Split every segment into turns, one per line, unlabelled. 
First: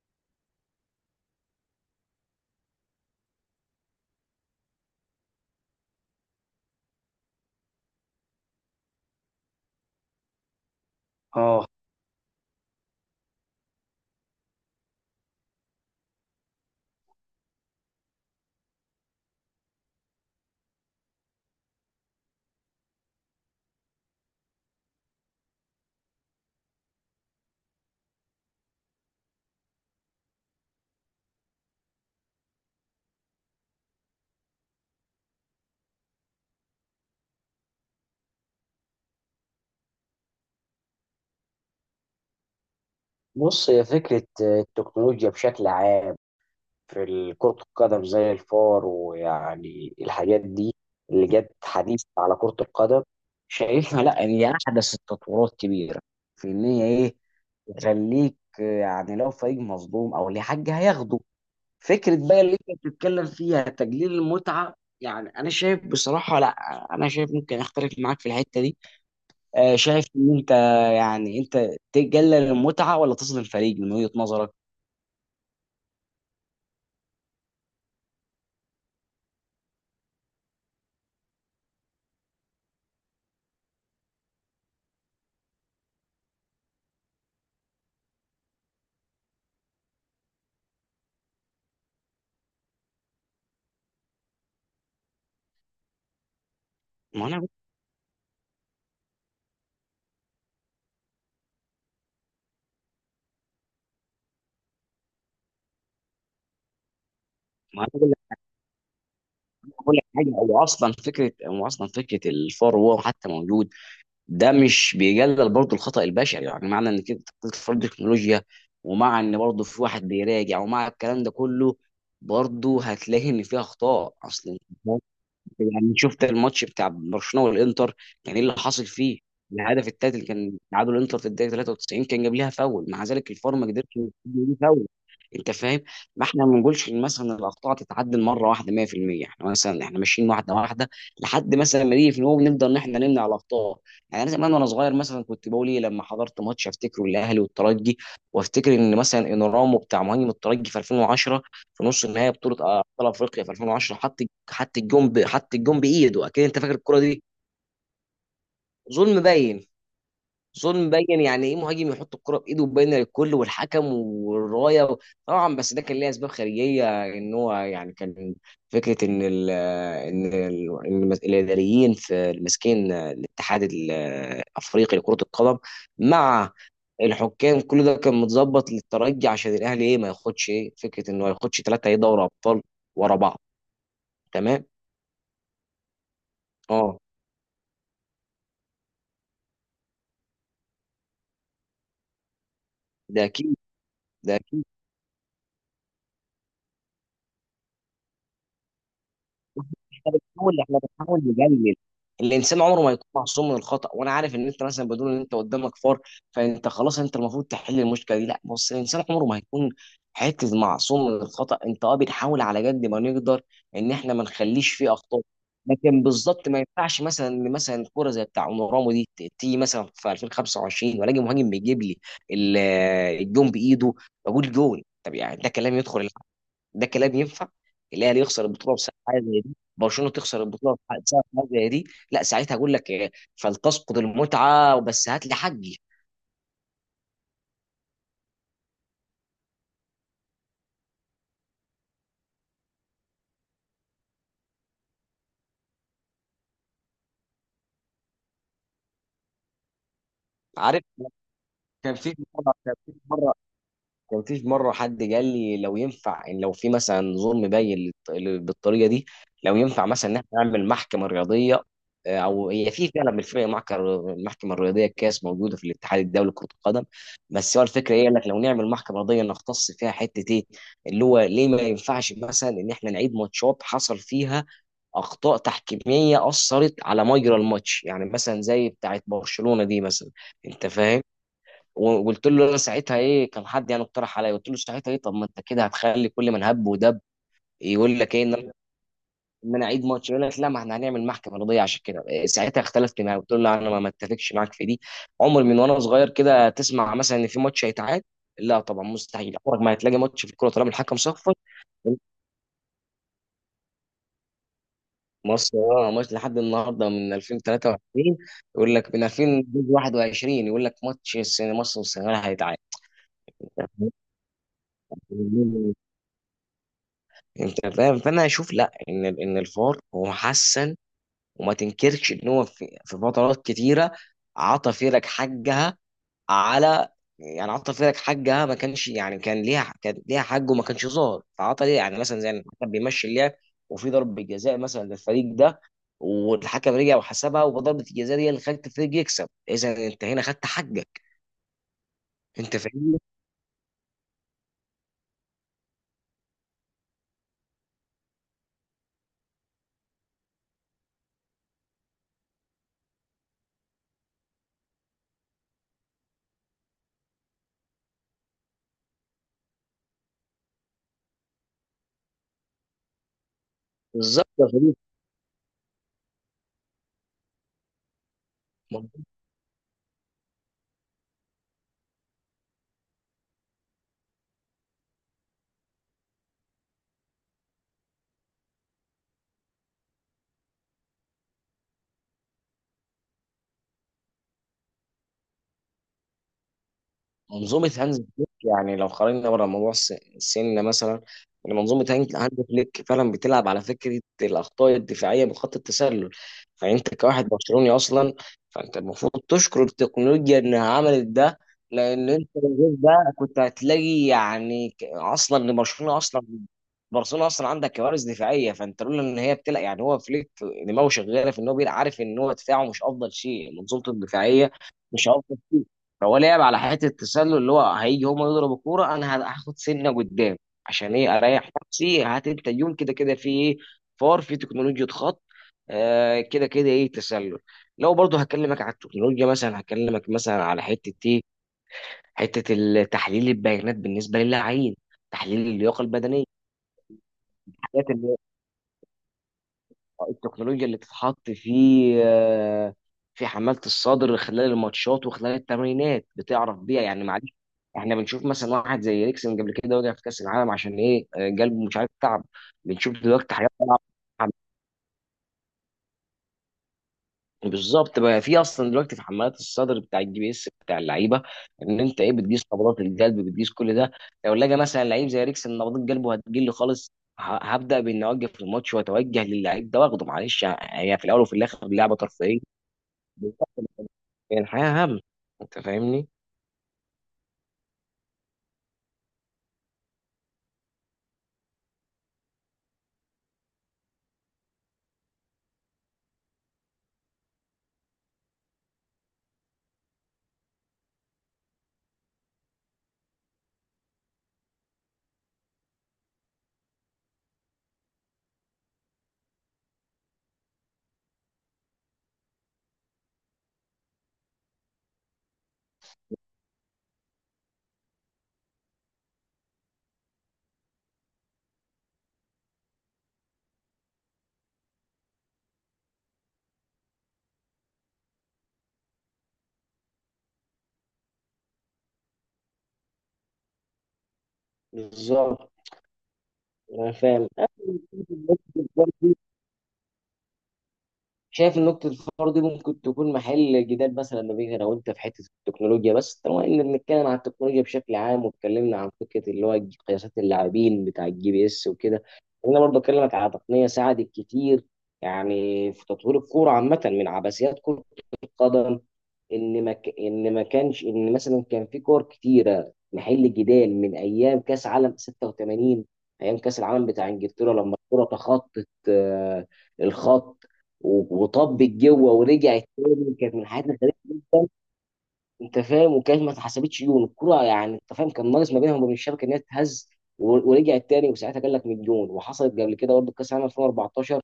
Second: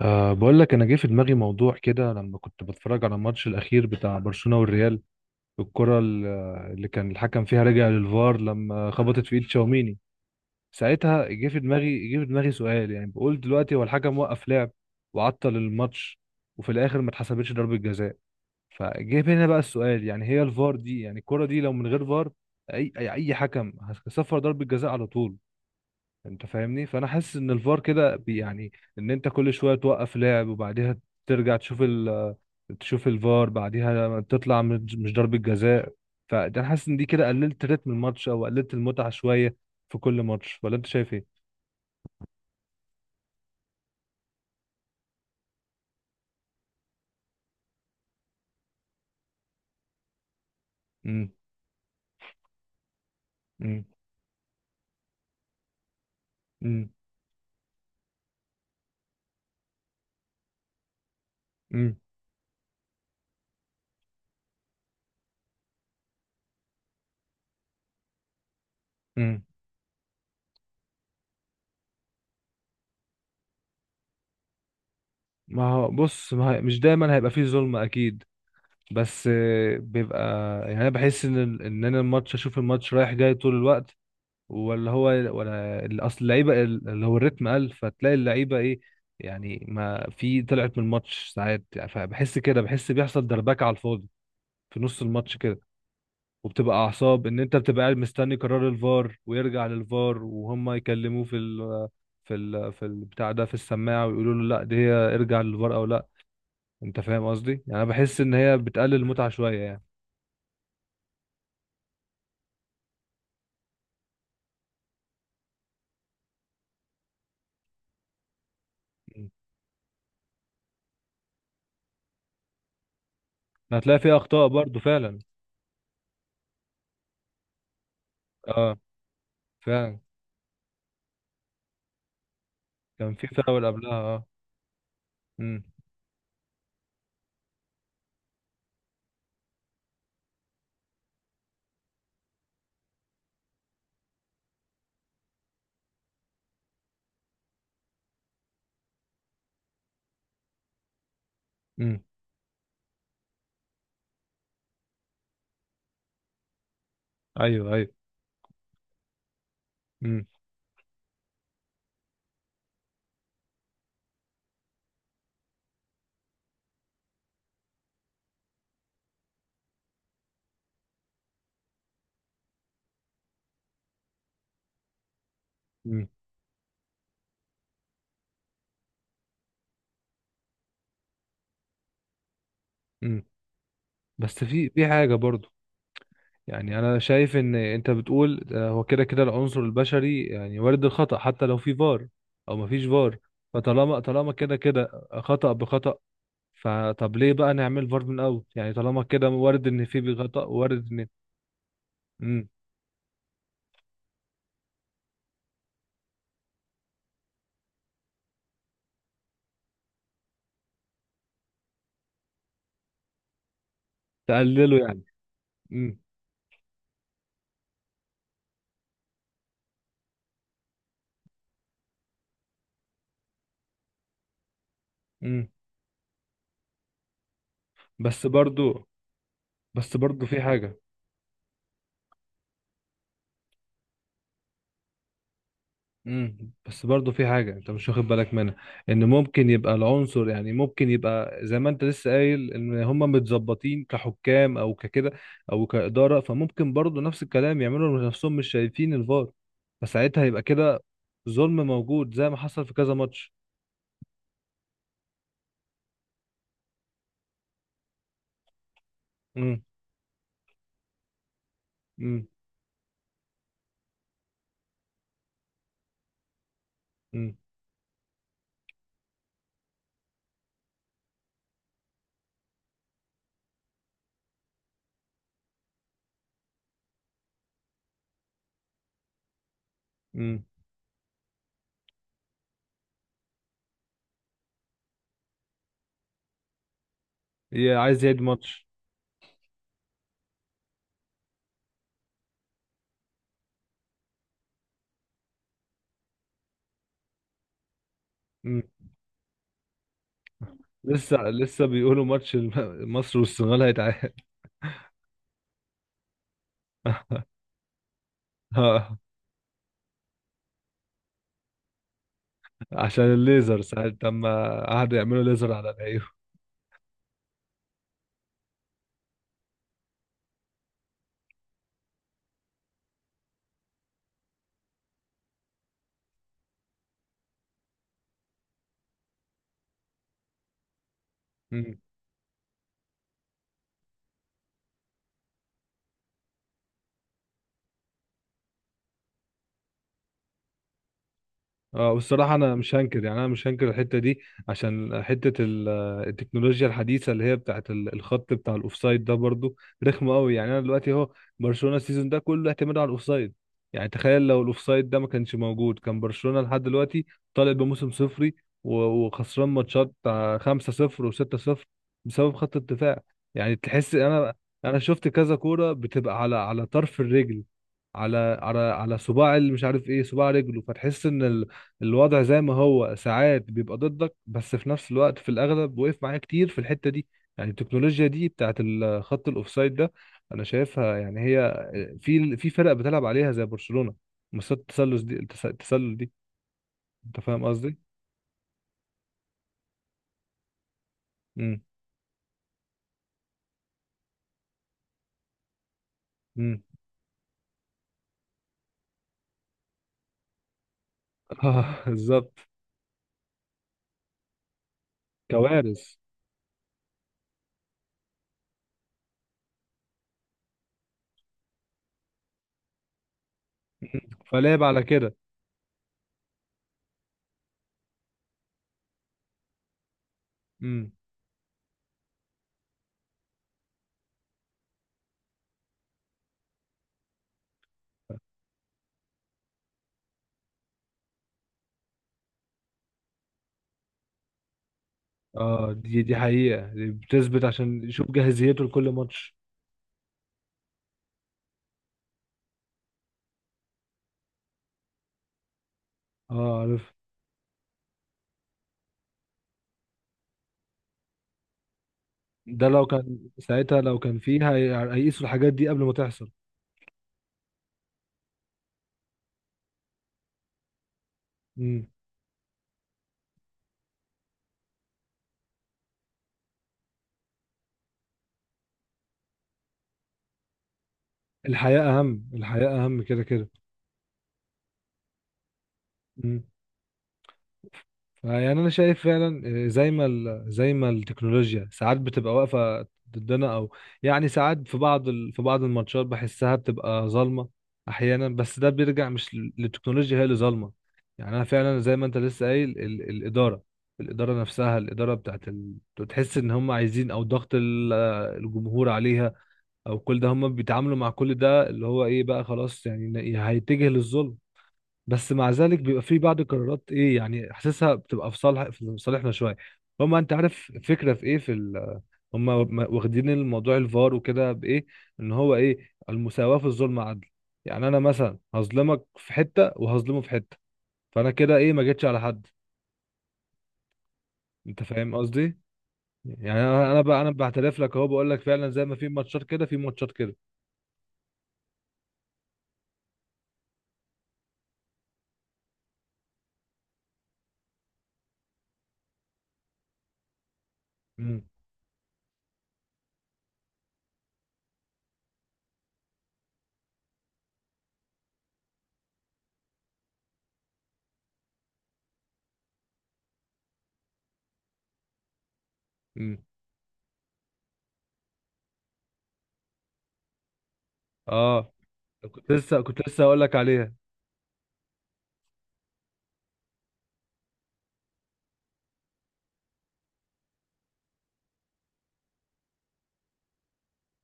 بقول لك انا جه في دماغي موضوع كده لما كنت بتفرج على الماتش الاخير بتاع برشلونة والريال. الكرة ال- اللي كان الحكم فيها رجع للفار لما خبطت في ايد تشاوميني. ساعتها جه في
اه،
دماغي جه في دماغي سؤال، يعني بقول دلوقتي هو الحكم وقف لعب وعطل الماتش، وفي الاخر ما اتحسبتش ضربة جزاء. فجه هنا بقى السؤال، يعني هي الفار دي، يعني الكرة دي لو من غير فار، اي اي أي حكم هيصفر ضربة جزاء على طول. انت فاهمني؟ فانا حاسس ان الفار كده يعني ان انت كل شويه توقف لعب وبعديها ترجع تشوف تشوف الفار، بعديها تطلع مش ضربه جزاء. فانا حاسس ان دي كده قللت رتم الماتش او قللت المتعه شويه في كل ماتش، ولا انت شايف ايه؟
بص. هي فكرة التكنولوجيا بشكل عام في كرة القدم زي الفار ويعني الحاجات دي اللي
امم.
جت حديث على كرة القدم،
امم.
شايفها لا إن هي أحدث التطورات كبيرة في إن هي
امم.
إيه. تخليك يعني لو فريق مظلوم أو ليه حاجة هياخده.
امم.
فكرة بقى اللي أنت بتتكلم فيها تجليل المتعة، يعني أنا شايف بصراحة لا. أنا شايف ممكن أختلف معاك في الحتة دي.
امم.
شايف ان انت، يعني انت تقلل المتعه ولا تظلم فريق من وجهه نظرك؟
ما هو بص، ما هي- مش دايما هيبقى فيه ظلم اكيد، بس بيبقى. يعني انا بحس ان انا اشوف الماتش رايح جاي طول الوقت، ولا هو، ولا اصل اللعيبه اللي هو الريتم قل، فتلاقي اللعيبه ايه، يعني ما في طلعت من الماتش ساعات، يعني فبحس كده بحس بيحصل دربكه على الفاضي في نص الماتش كده. وبتبقى اعصاب،
ما
ان
انا
انت بتبقى قاعد مستني قرار الفار، ويرجع للفار وهم يكلموه في البتاع ده في السماعه ويقولوا له لا دي هي، ارجع للفار او لا. انت فاهم قصدي؟ يعني
ما
انا
انا بقول
بحس ان
لك
هي بتقلل المتعه شويه يعني.
بقول لك حاجه. هو اصلا فكره الفار، وهو حتى موجود، ده مش بيقلل برضه الخطا البشري، يعني معنى ان كده تطور التكنولوجيا، ومع
م.
ان برضه في واحد بيراجع ومع الكلام ده كله، برضه هتلاقي ان فيها
هتلاقي
اخطاء
فيها اخطاء
اصلا.
برضو فعلا.
يعني شفت الماتش بتاع برشلونه والانتر، كان ايه اللي
اه.
حاصل فيه؟ الهدف
فعلا.
التالت اللي كان تعادل الانتر في الدقيقه 93 كان جاب ليها فاول، مع
كان في
ذلك الفار
فاول
ما قدرش
قبلها
يجيب
اه.
ليه فاول، انت
امم.
فاهم. ما احنا ما بنقولش إن مثلا الاخطاء تتعدل مره واحده 100%، احنا مثلا ماشيين واحده واحده لحد مثلا ما نيجي في، نقوم نقدر ان احنا نمنع الاخطاء. يعني انا زمان وانا صغير مثلا كنت بقول ايه لما حضرت ماتش افتكره الاهلي والترجي، وافتكر ان مثلا انورامو بتاع مهاجم الترجي في 2010 في
إمم.
نص النهائي بطوله ابطال افريقيا في 2010. حط الجون بايده، اكيد انت فاكر الكره دي.
ايوه ايوه.
ظلم باين
امم.
ظلم باين يعني ايه مهاجم يحط الكره بايده وباينه للكل والحكم والرايه طبعا. بس ده كان ليه اسباب خارجيه، ان هو يعني كان فكره ان ال ان ال إن الاداريين في ماسكين الاتحاد الافريقي لكره القدم
امم.
مع الحكام، كل ده كان متظبط للترجي عشان الاهلي، ايه، ما ياخدش، ايه، فكره انه ما ياخدش ثلاثه، ايه، دوري ابطال ورا
امم.
بعض.
بس
تمام.
في حاجه برضو. يعني
اه.
انا شايف ان انت بتقول هو كده كده العنصر البشري، يعني وارد الخطأ حتى لو في فار او ما فيش فار.
ده اكيد
فطالما
ده
كده
اكيد
كده خطأ بخطأ، فطب ليه بقى نعمل فار من الاول؟ يعني طالما كده وارد ان
احنا
في خطأ
بنحاول احنا
وارد ان.
بنحاول نقلل.
امم.
الانسان عمره ما يكون معصوم من الخطا، وانا عارف ان انت مثلا بدون ان انت قدامك فار فانت خلاص انت المفروض تحل المشكله دي. لا بص، الانسان عمره ما هيكون حته معصوم من الخطا. انت، اه، بنحاول على قد ما نقدر ان احنا ما نخليش
تقلله
فيه
يعني.
اخطاء.
امم.
لكن بالظبط ما ينفعش مثلا ان مثلا كوره زي بتاع اونورامو دي تيجي مثلا في 2025 والاقي مهاجم بيجيب لي ال- الجون بايده، بقول جول. طب يعني
امم.
ده كلام يدخل، ده كلام ينفع؟ الاهلي
بس
يخسر البطوله
برضو
بسبب حاجه زي دي،
بس
برشلونه
برضو في
تخسر البطوله
حاجه.
بسبب حاجه زي دي. لا ساعتها اقول لك فلتسقط المتعه بس هات لي حقي.
امم. بس برضه في حاجة انت مش واخد بالك منها، ان ممكن يبقى العنصر، يعني ممكن يبقى زي ما انت لسه قايل، ان هم متظبطين كحكام او ككده او كإدارة، فممكن برضه نفس الكلام يعملوا نفسهم مش شايفين الفار، فساعتها يبقى كده
عارف.
ظلم
كان
موجود
في
زي ما
مره
حصل في
كان في
كذا ماتش.
مره كان في مرة حد قال لي، لو ينفع إن لو في مثلا ظلم باين بالطريقة دي، لو
امم.
ينفع مثلا إن إحنا نعمل محكمة رياضية.
امم.
أو هي في فعلا بالفعل المحكمة الرياضية كاس موجودة في الاتحاد الدولي لكرة القدم.
امم.
بس هو الفكرة إيه؟ قال لك لو نعمل محكمة رياضية نختص فيها حتة إيه، اللي هو ليه ما ينفعش مثلا إن إحنا نعيد ماتشات حصل فيها اخطاء تحكيميه اثرت على مجرى الماتش، يعني مثلا زي بتاعت برشلونه دي مثلا،
امم.
انت فاهم. وقلت له انا ساعتها ايه، كان حد يعني اقترح عليا، قلت له ساعتها ايه، طب ما انت كده هتخلي كل من هب ودب
هي
يقول
عايز
لك
يعيد
ايه ان انا
ماتش.
إن أنا اعيد ماتش، يقول لك لا ما احنا هنعمل محكمه رضيه عشان كده، ساعتها اختلفت معاه، قلت له لا انا ما اتفقش معاك في دي. عمر من وانا صغير كده تسمع مثلا ان في ماتش هيتعاد، لا
امم.
طبعا مستحيل، عمرك ما هتلاقي ماتش في الكوره طالما الحكم
لسه
صفر.
لسه بيقولوا ماتش مصر والسنغال هيتعاد.
مصر اه، ماتش لحد النهارده من 2023 يقول لك من 2021، يقول لك ماتش السنه مصر والسنغال
عشان الليزر ساعة
هيتعاد.
لما قعدوا يعملوا ليزر على العيون.
انت فاهم، فانا اشوف لا ان الفار هو حسن، وما تنكرش ان هو في فترات كتيره عطى فرق حقها، على، يعني عطى فرق حقها، ما كانش يعني كان ليها حق وما كانش ظاهر فعطى ليه، يعني مثلا زي ان الحكم بيمشي اللعب وفي ضربه جزاء مثلا للفريق ده والحكم رجع وحسبها، وضربه الجزاء دي اللي خلت الفريق يكسب. اذا انت هنا خدت حقك،
اه، والصراحة أنا
انت
مش
فاهمني.
هنكر يعني أنا مش هنكر الحتة دي. عشان حتة التكنولوجيا الحديثة اللي هي بتاعة الخط بتاع الأوفسايد ده برضو رخمة أوي. يعني أنا دلوقتي أهو، برشلونة السيزون ده كله اعتماد على الأوفسايد. يعني تخيل لو الأوفسايد ده ما كانش موجود، كان برشلونة لحد دلوقتي طالع بموسم صفري و- وخسران ماتشات بتاع 5-0 و6-0 بسبب خط الدفاع. يعني تحس
بالظبط
أنا
يا صديقي.
أنا شفت كذا كورة بتبقى على طرف الرجل، على صباع اللي مش عارف ايه، صباع رجله. فتحس ان الوضع زي ما هو ساعات بيبقى ضدك، بس في نفس الوقت في الاغلب وقف معايا كتير في الحته دي. يعني التكنولوجيا دي بتاعت خط الاوفسايد ده، انا شايفها، يعني هي في فرق بتلعب عليها زي برشلونه، مسات التسلل دي، التسلل دي. انت فاهم
منظومة
قصدي؟
هانز فليك، يعني لو خرجنا بره موضوع السن مثلا، إن
امم.
منظومة هانز فليك فعلا بتلعب على فكرة الأخطاء الدفاعية من خط التسلل.
امم.
فأنت كواحد برشلوني أصلا فأنت المفروض تشكر التكنولوجيا إنها عملت ده.
اه.
لأن أنت
بالظبط.
من غير ده كنت هتلاقي يعني أصلا إن
كوارث.
برشلونة أصلا عندك كوارث دفاعية، فأنت لولا إن هي بتلعب، يعني هو فليك دماغه شغالة في إن هو بيلعب عارف إن هو دفاعه مش أفضل شيء، منظومته
مم.
الدفاعية
فلعب على
مش
كده.
أفضل شيء. فهو لعب على حته التسلل، اللي هو هيجي هم يضربوا الكوره انا هاخد سنه قدام.
امم.
عشان ايه اريح نفسي، هات انت اليوم كده كده في ايه؟ فار، في تكنولوجيا خط، كده كده ايه، تسلل. لو برضه هكلمك على التكنولوجيا مثلا، هكلمك مثلا على حته ايه، حته تحليل البيانات بالنسبه للاعبين، تحليل
اه،
اللياقه
دي
البدنيه،
حقيقه، دي بتثبت عشان يشوف
الحاجات
جاهزيته لكل ماتش.
التكنولوجيا اللي بتتحط آه، في حمالة الصدر خلال الماتشات وخلال التمرينات
اه
بتعرف بيها،
عارف.
يعني معلش. احنا بنشوف مثلا واحد زي ريكسن قبل كده وقع في كأس العالم، عشان ايه قلبه مش عارف، تعب.
ده لو
بنشوف
كان
دلوقتي حاجات طالعة.
ساعتها، لو كان فيه هيقيسوا الحاجات دي قبل ما تحصل.
بالظبط بقى، في اصلا دلوقتي في حمالات الصدر بتاع GPS بتاع اللعيبه، ان
مم.
انت ايه بتقيس نبضات القلب، بتقيس كل ده. لو لقى مثلا لعيب زي ريكسن نبضات قلبه هتقل خالص، هبدا باني اوقف الماتش واتوجه للعيب ده واخده. معلش هي في الاول وفي الاخر
الحياة
لعبه
أهم
ترفيهيه.
الحياة أهم كده
بالظبط،
كده.
يعني الحياة هم، أنت فاهمني؟
مم. فيعني أنا شايف فعلا، زي ما التكنولوجيا ساعات بتبقى واقفة ضدنا أو، يعني ساعات في بعض الماتشات بحسها بتبقى ظالمة أحيانا. بس ده بيرجع مش للتكنولوجيا هي اللي ظالمة. يعني أنا فعلا زي ما أنت لسه قايل الإدارة نفسها، الإدارة بتاعت تحس إن هم عايزين، أو ضغط الجمهور عليها، أو كل ده هم بيتعاملوا مع كل ده اللي هو إيه بقى، خلاص يعني هيتجه للظلم. بس مع ذلك بيبقى في بعض القرارات ايه، يعني حاسسها بتبقى في صالحنا شويه. هما انت عارف فكره في ايه هما واخدين الموضوع الفار وكده بايه، ان هو ايه المساواه في الظلم عدل. يعني انا مثلا هظلمك في حته وهظلمه في حته، فانا كده ايه، ما جيتش على حد. انت فاهم
بالظبط.
قصدي؟ يعني انا
انا
انا بقى
فاهم.
انا بعترف لك اهو، بقول لك فعلا زي ما في ماتشات كده في ماتشات كده.
شايف ان نقطة الفار دي ممكن تكون محل جدال مثلا ما بين انا وانت في حتة التكنولوجيا، بس طالما ان بنتكلم عن التكنولوجيا بشكل عام واتكلمنا عن فكرة اللي هو قياسات اللاعبين بتاع الجي
امم.
بي اس وكده، انا برضه اكلمك على تقنية ساعدت كتير يعني في تطوير الكورة عامة من عبثيات كرة القدم، ان ما كانش ان مثلا كان في كور كتيره محل جدال من ايام كاس عالم 86،
امم.
ايام كاس العالم بتاع انجلترا، لما الكره تخطت الخط وطبت
اه،
جوه
كنت
ورجعت
لسه كنت
تاني،
لسه
كانت من
هقول لك
الحاجات
عليها.
الغريبه جدا. انت فاهم، وكانت ما اتحسبتش جون الكره، يعني انت فاهم كان ناقص ما بينهم وبين الشبكه ان هي تتهز ورجعت تاني، وساعتها قال لك من جون. وحصلت قبل كده برضه كاس العالم 2014،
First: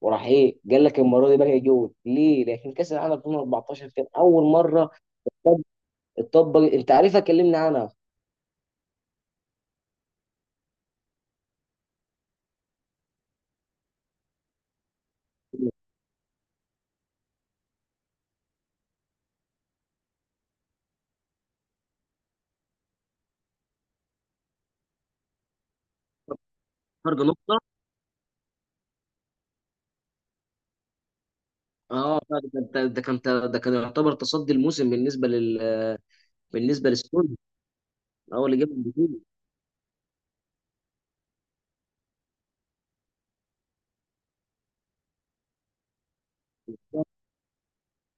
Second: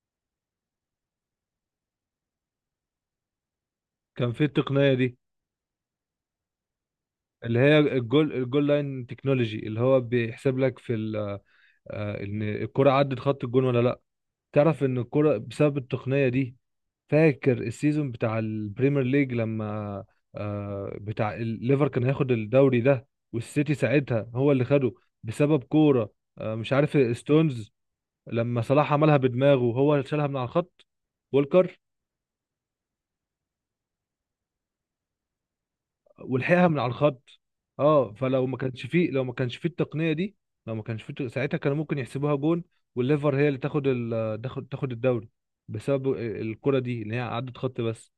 وراح ايه قال لك المره دي بقى جون ليه؟ لكن كاس العالم 2014 كان
كان في
اول مره
التقنيه دي
اتطبق، انت عارفها كلمني
اللي هي
عنها.
الجول لاين تكنولوجي، اللي هو بيحسب لك في ال- آه، ان الكرة عدت خط الجون ولا لا. تعرف ان الكرة بسبب التقنية دي، فاكر السيزون بتاع البريمير ليج لما بتاع الليفر كان هياخد الدوري ده والسيتي ساعتها هو اللي خده بسبب كورة، مش
فرق
عارف
نقطة.
ستونز، لما صلاح عملها بدماغه هو شالها من على الخط والكر
اه ده ده كان ده كان يعتبر تصدي الموسم
ولحقها من على
بالنسبة
الخط.
للسون،
اه فلو
هو
ما
اللي جاب
كانش فيه،
البطولة.
لو ما كانش فيه التقنيه دي، لو ما كانش فيه ساعتها كانوا ممكن يحسبوها جون والليفر هي اللي تاخد ال... تاخد تاخد الدوري بسبب الكره دي اللي هي عدت خط بس.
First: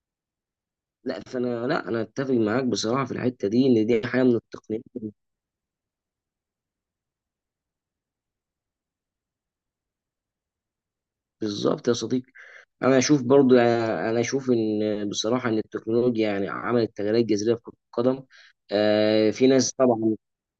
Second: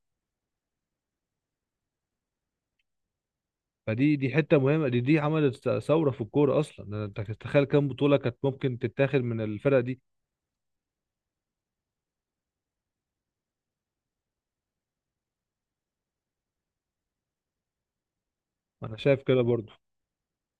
لا، انا اتفق معاك بصراحه في الحته دي، ان دي
فدي
حاجه
دي
من
حته
التقنيات.
مهمه، دي عملت ثوره في الكوره اصلا. انت تتخيل كام بطوله كانت ممكن تتاخد من الفرق دي؟
بالظبط يا صديقي. انا اشوف ان بصراحه ان التكنولوجيا يعني عملت تغييرات جذريه في كره القدم.
انا شايف كده
في
برضو.
ناس طبعا،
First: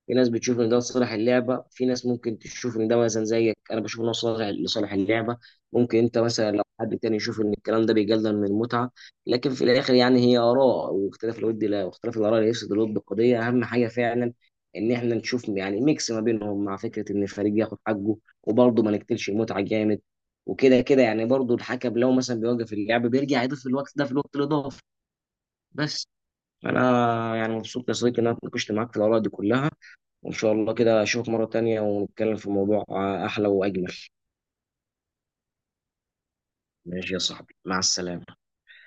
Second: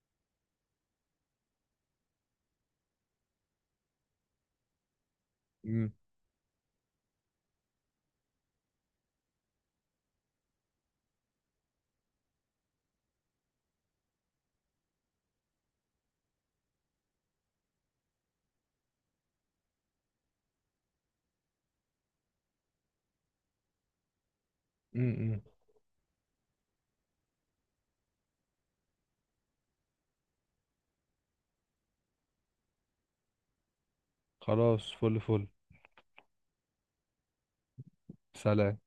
في ناس بتشوف ان ده لصالح اللعبه، في ناس ممكن تشوف ان ده مثلا، زيك انا بشوف ان هو صالح لصالح اللعبه.
امم.
ممكن انت مثلا، لو حد تاني يشوف ان الكلام ده بيقلل من المتعه، لكن في الاخر يعني هي اراء، واختلاف الود لا واختلاف الاراء ليس ضد القضيه، اهم حاجه فعلا ان احنا نشوف يعني ميكس ما بينهم مع فكره ان الفريق ياخد حقه، وبرضه ما نقتلش المتعه جامد. وكده كده يعني برضه الحكم لو مثلا بيوقف اللعب بيرجع يضيف الوقت ده في الوقت الاضافي.
امم.
بس انا يعني مبسوط يا صديقي ان انا اتناقشت معاك في الاراء دي كلها، وإن شاء الله كده أشوفك مرة تانية ونتكلم في موضوع أحلى وأجمل.
خلاص فل فل.
ماشي يا صاحبي، مع السلامة.
سلام